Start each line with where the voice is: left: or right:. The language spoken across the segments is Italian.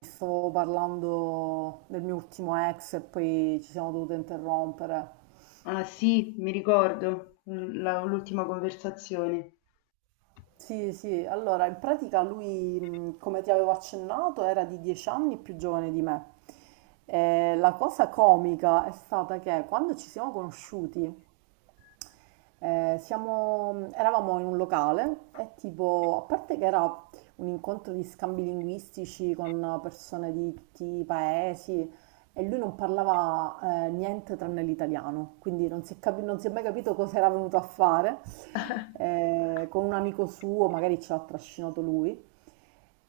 right: Stavo parlando del mio ultimo ex e poi ci siamo dovuti interrompere.
left: Ah sì, mi ricordo l'ultima conversazione.
right: Sì, sì, allora in pratica lui, come ti avevo accennato, era di 10 anni più giovane di me. E la cosa comica è stata che quando ci siamo conosciuti, eravamo in un locale e tipo, a parte che era un incontro di scambi linguistici con persone di tutti i paesi e lui non parlava niente tranne l'italiano, quindi non si è mai capito cosa era venuto a fare. Con un amico suo, magari ce l'ha trascinato lui.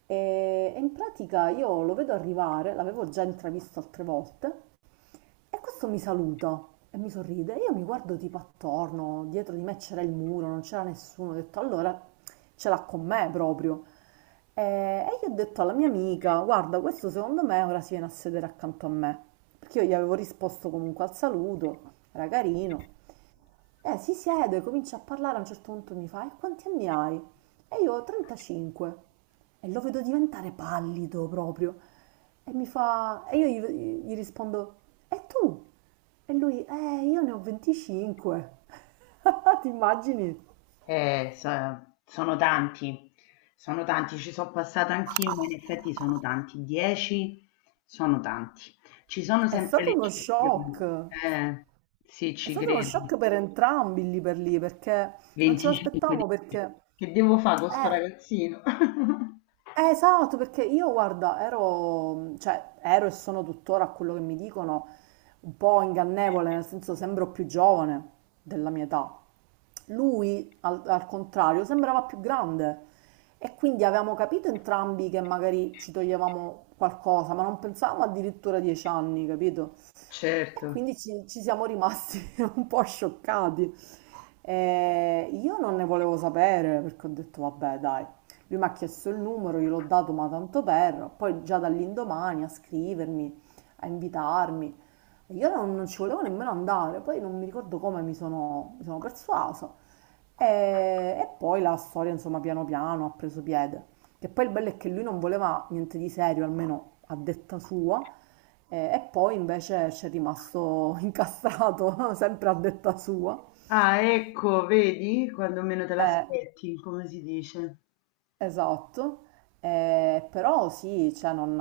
right: E in pratica io lo vedo arrivare, l'avevo già intravisto altre volte, e questo mi saluta e mi sorride. Io mi guardo tipo attorno, dietro di me c'era il muro, non c'era nessuno. Ho detto, allora ce l'ha con me proprio. E io ho detto alla mia amica, guarda, questo secondo me ora si viene a sedere accanto a me. Perché io gli avevo risposto comunque al saluto, era carino. Si siede, comincia a parlare, a un certo punto mi fa: "E quanti anni hai?" E io: "35". E lo vedo diventare pallido proprio. E mi fa e io gli rispondo: "E tu?" E lui: io ne ho 25." Ti immagini?
left: Sono tanti, sono tanti, ci sono passata anch'io, ma in effetti sono tanti, 10 sono tanti. Ci sono
right: È
left: sempre le
right: stato uno
left: eccezioni.
right: shock.
left: Sì,
right: È
left: ci
right: stato uno
left: credo.
right: shock per entrambi lì per lì, perché non ce
left: 25
right: l'aspettavamo perché
left: dici. Che devo fare con sto
right: eh
left: ragazzino?
right: Esatto, perché io guarda, ero, cioè, ero e sono tuttora, a quello che mi dicono, un po' ingannevole, nel senso sembro più giovane della mia età. Lui, al contrario, sembrava più grande e quindi avevamo capito entrambi che magari ci toglievamo qualcosa, ma non pensavamo addirittura a 10 anni, capito? E
left: Certo.
right: quindi ci siamo rimasti un po' scioccati. Io non ne volevo sapere perché ho detto, vabbè, dai. Lui mi ha chiesto il numero, gliel'ho dato ma tanto per, poi già dall'indomani a scrivermi, a invitarmi. E io non ci volevo nemmeno andare, poi non mi ricordo come mi sono persuasa. E, e poi la storia, insomma, piano piano ha preso piede. Che poi il bello è che lui non voleva niente di serio, almeno a detta sua, e poi invece ci è rimasto incastrato, sempre a detta sua.
left: Ah, ecco, vedi, quando meno te
right: Eh,
left: l'aspetti, come si dice.
right: Esatto, però sì, cioè non,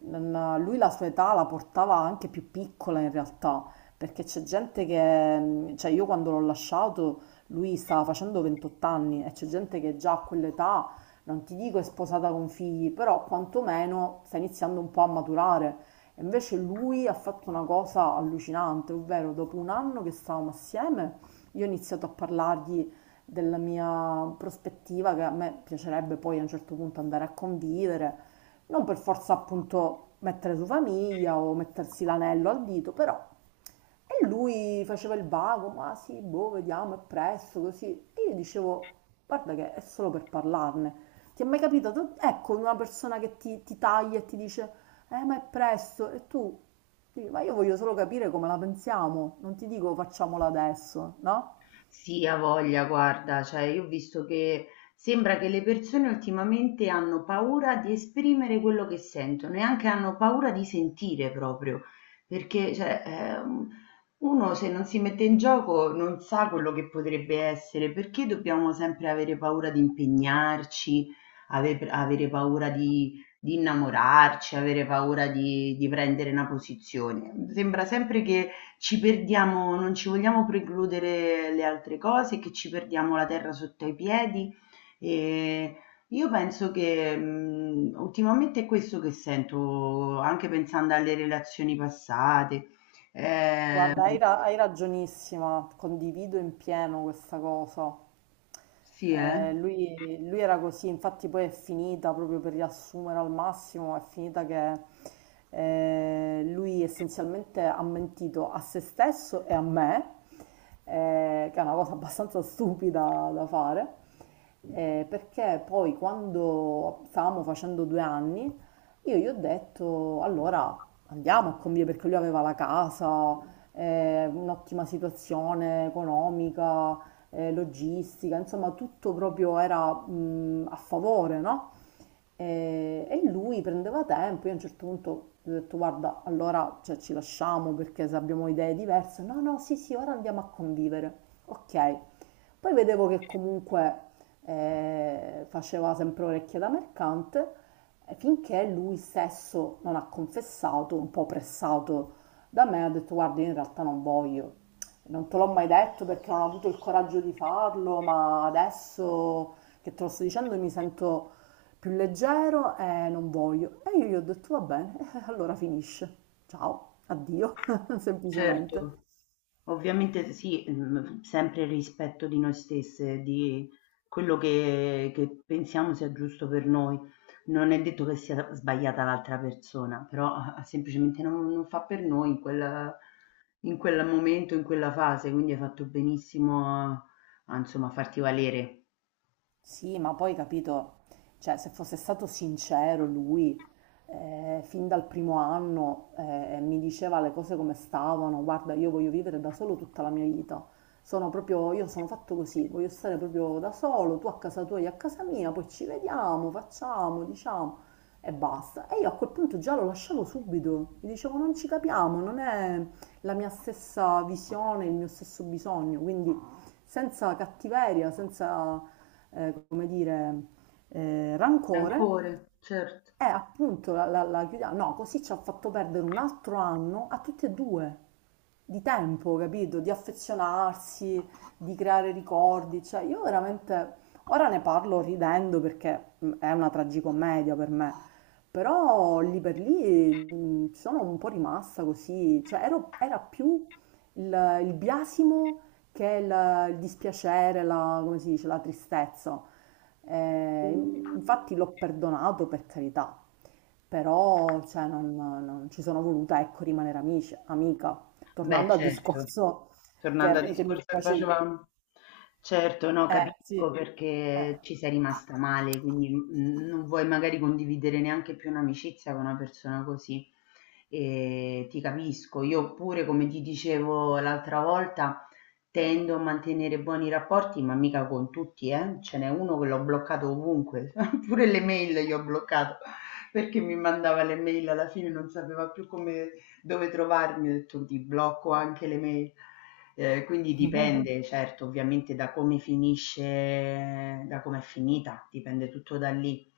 right: non- lui la sua età la portava anche più piccola in realtà, perché c'è gente che, cioè io quando l'ho lasciato lui stava facendo 28 anni e c'è gente che già a quell'età, non ti dico è sposata con figli, però quantomeno sta iniziando un po' a maturare. E invece lui ha fatto una cosa allucinante, ovvero dopo un anno che stavamo assieme, io ho iniziato a parlargli della mia prospettiva, che a me piacerebbe poi a un certo punto andare a convivere, non per forza appunto mettere su famiglia o mettersi l'anello al dito, però. E lui faceva il vago, ma sì, boh, vediamo, è presto, così. E io dicevo, guarda che è solo per parlarne. Ti è mai capitato? Ecco, una persona che ti taglia e ti dice, ma è presto, e tu dici, ma io voglio solo capire come la pensiamo, non ti dico facciamola adesso, no?
left: Sì, ha voglia, guarda, cioè io ho visto che sembra che le persone ultimamente hanno paura di esprimere quello che sentono e anche hanno paura di sentire proprio, perché cioè, uno se non si mette in gioco non sa quello che potrebbe essere, perché dobbiamo sempre avere paura di impegnarci, avere paura di innamorarci, avere paura di prendere una posizione. Sembra sempre che ci perdiamo non ci vogliamo precludere le altre cose, che ci perdiamo la terra sotto ai piedi. E io penso che ultimamente è questo che sento, anche pensando alle relazioni passate. Eh,
right: Guarda, hai ragionissima, condivido in pieno questa cosa.
left: sì,
right: Lui era così, infatti poi è finita, proprio per riassumere al massimo, è finita che lui essenzialmente ha mentito a se stesso e a me, che è una cosa abbastanza stupida da fare, perché poi quando stavamo facendo 2 anni, io gli ho detto, allora andiamo a convivere, perché lui aveva la casa, un'ottima situazione economica, logistica, insomma tutto proprio era a favore, no? E lui prendeva tempo, io a un certo punto gli ho detto guarda, allora cioè, ci lasciamo perché se abbiamo idee diverse, no, no, sì, sì, ora andiamo a convivere, ok. Poi vedevo che comunque faceva sempre orecchie da mercante, finché lui stesso non ha confessato, un po' pressato da me, ho detto guarda, io in realtà non voglio, non te l'ho mai detto perché non ho avuto il coraggio di farlo, ma adesso che te lo sto dicendo mi sento più leggero e non voglio. E io gli ho detto va bene, allora finisce. Ciao, addio, semplicemente.
left: certo. Ovviamente sì, mhmm, sempre il rispetto di noi stesse, di quello che pensiamo sia giusto per noi. Non è detto che sia sbagliata l'altra persona, però, semplicemente non fa per noi in quel momento, in quella fase, quindi hai fatto benissimo a insomma farti valere.
right: Sì, ma poi capito, cioè se fosse stato sincero lui, fin dal primo anno mi diceva le cose come stavano, guarda, io voglio vivere da solo tutta la mia vita. Sono proprio, io sono fatto così, voglio stare proprio da solo, tu a casa tua, io a casa mia, poi ci vediamo, facciamo, diciamo e basta. E io a quel punto già lo lasciavo subito, mi dicevo non ci capiamo, non è la mia stessa visione, il mio stesso bisogno, quindi senza cattiveria, senza come dire, rancore,
left: Rancore, cer
right: è appunto la chiudiamo. No, così ci ha fatto perdere un altro anno a tutti e due di tempo, capito? Di affezionarsi, di creare ricordi. Cioè, io veramente ora ne parlo ridendo perché è una tragicommedia per me. Però lì per lì sono un po' rimasta così, era più il biasimo che il dispiacere, la, come si dice, la tristezza. Eh, infatti l'ho perdonato per carità, però cioè, non ci sono voluta, ecco, rimanere amici, amica.
left: Beh,
right: Tornando al
left: certo.
right: discorso
left: Tornando al
right: che mi
left: discorso che
right: facevi.
left: facevam Certo, no,
right: Sì,
left: capisco
right: eh,
left: perché ci sei rimasta male, quindi, mhmm, non vuoi magari condividere neanche più un'amicizia con una persona così. Ti capisco. Io pure, come ti dicevo l'altra volta, tendo a mantenere buoni rapporti, ma mica con tutti, eh. Ce n'è uno che l'ho bloccato ovunque, pure le mail gli ho bloccato, perché mi mandava le mail alla fine non sapeva più come dove trovarmi? Ho detto: "Ti blocco anche le mail". Quindi dipende, certo, ovviamente da come finisce da com'è finita, dipende tutto da lì.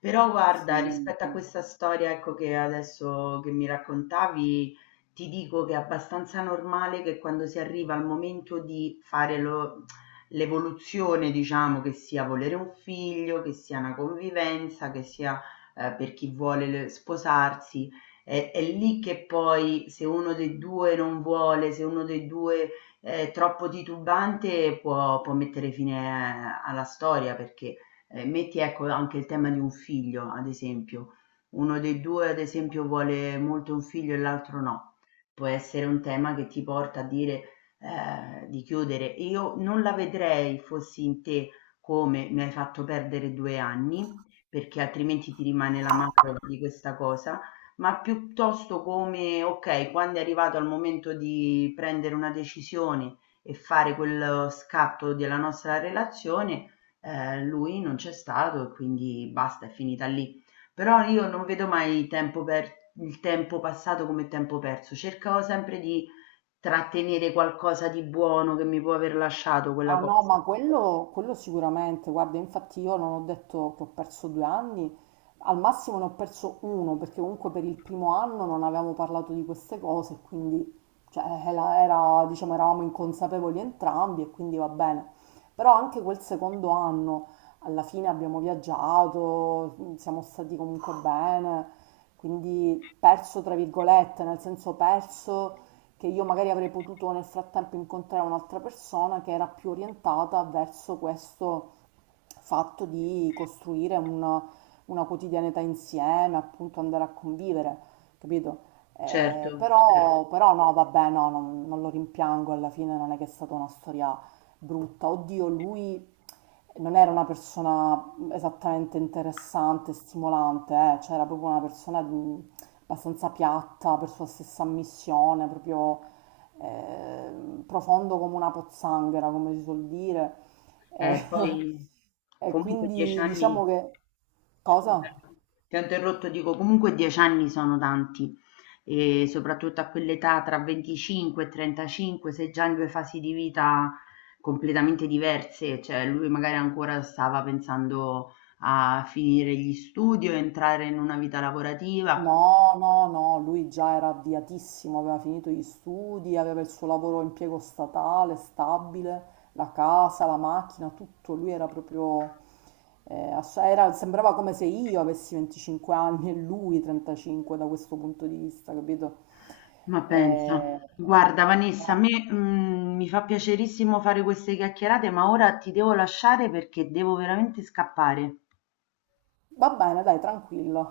left: Però guarda,
right: sì.
left: rispetto a
right: Sì.
left: questa storia, ecco, che adesso che mi raccontavi, ti dico che è abbastanza normale che quando si arriva al momento di fare lo l'evoluzione, diciamo, che sia volere un figlio, che sia una convivenza, che sia, per chi vuole le sposarsi, è lì che poi se uno dei 2 non vuole, se uno dei 2 è troppo titubante può mettere fine alla storia perché, metti ecco anche il tema di un figlio, ad esempio. Uno dei 2 ad esempio vuole molto un figlio e l'altro no. Può essere un tema che ti porta a dire, di chiudere. Io non la vedrei, fossi in te, come: "Mi hai fatto perdere 2 anni", perché altrimenti ti rimane l'amaro di questa cosa ma piuttosto come: okay, quando è arrivato al momento di prendere una decisione e fare quello scatto della nostra relazione, lui non c'è stato e quindi basta, è finita lì. Però io non vedo mai tempo per il tempo passato come tempo perso, cercavo sempre di trattenere qualcosa di buono che mi può aver lasciato quella
right: Ah no,
left: cosa.
right: ma quello sicuramente, guarda, infatti io non ho detto che ho perso 2 anni, al massimo ne ho perso uno, perché comunque per il primo anno non avevamo parlato di queste cose, quindi cioè, diciamo, eravamo inconsapevoli entrambi e quindi va bene. Però anche quel secondo anno, alla fine abbiamo viaggiato, siamo stati comunque bene, quindi perso tra virgolette, nel senso perso che io magari avrei potuto nel frattempo incontrare un'altra persona che era più orientata verso questo fatto di costruire una quotidianità insieme, appunto andare a convivere, capito?
left: Certo. cer
right: Però, però no, vabbè, no, non lo rimpiango, alla fine non è che è stata una storia brutta. Oddio, lui non era una persona esattamente interessante, stimolante, cioè era proprio una persona di- abbastanza piatta per sua stessa ammissione, proprio profondo come una pozzanghera, come si suol dire. E,
left: poi
right: e
left: Comunque 10
right: quindi
left: anni,
right: diciamo che...
left: scusa,
right: Cosa?
left: ti ho interrotto, dico comunque 10 anni sono tanti e soprattutto a quell'età tra 25 e 35 sei già in due fasi di vita completamente diverse, cioè lui magari ancora stava pensando a finire gli studi o entrare in una vita lavorativa,
right: No, no, no, lui già era avviatissimo, aveva finito gli studi, aveva il suo lavoro a impiego statale, stabile, la casa, la macchina, tutto. Lui era proprio, ass- era- sembrava come se io avessi 25 anni e lui 35 da questo punto di vista, capito?
left: ma pensa,
right: Eh,
left: guarda Vanessa, a
right: no.
left: me mi fa piacerissimo fare queste chiacchierate, ma ora ti devo lasciare perché devo veramente scappare.
right: Va bene, dai, tranquillo.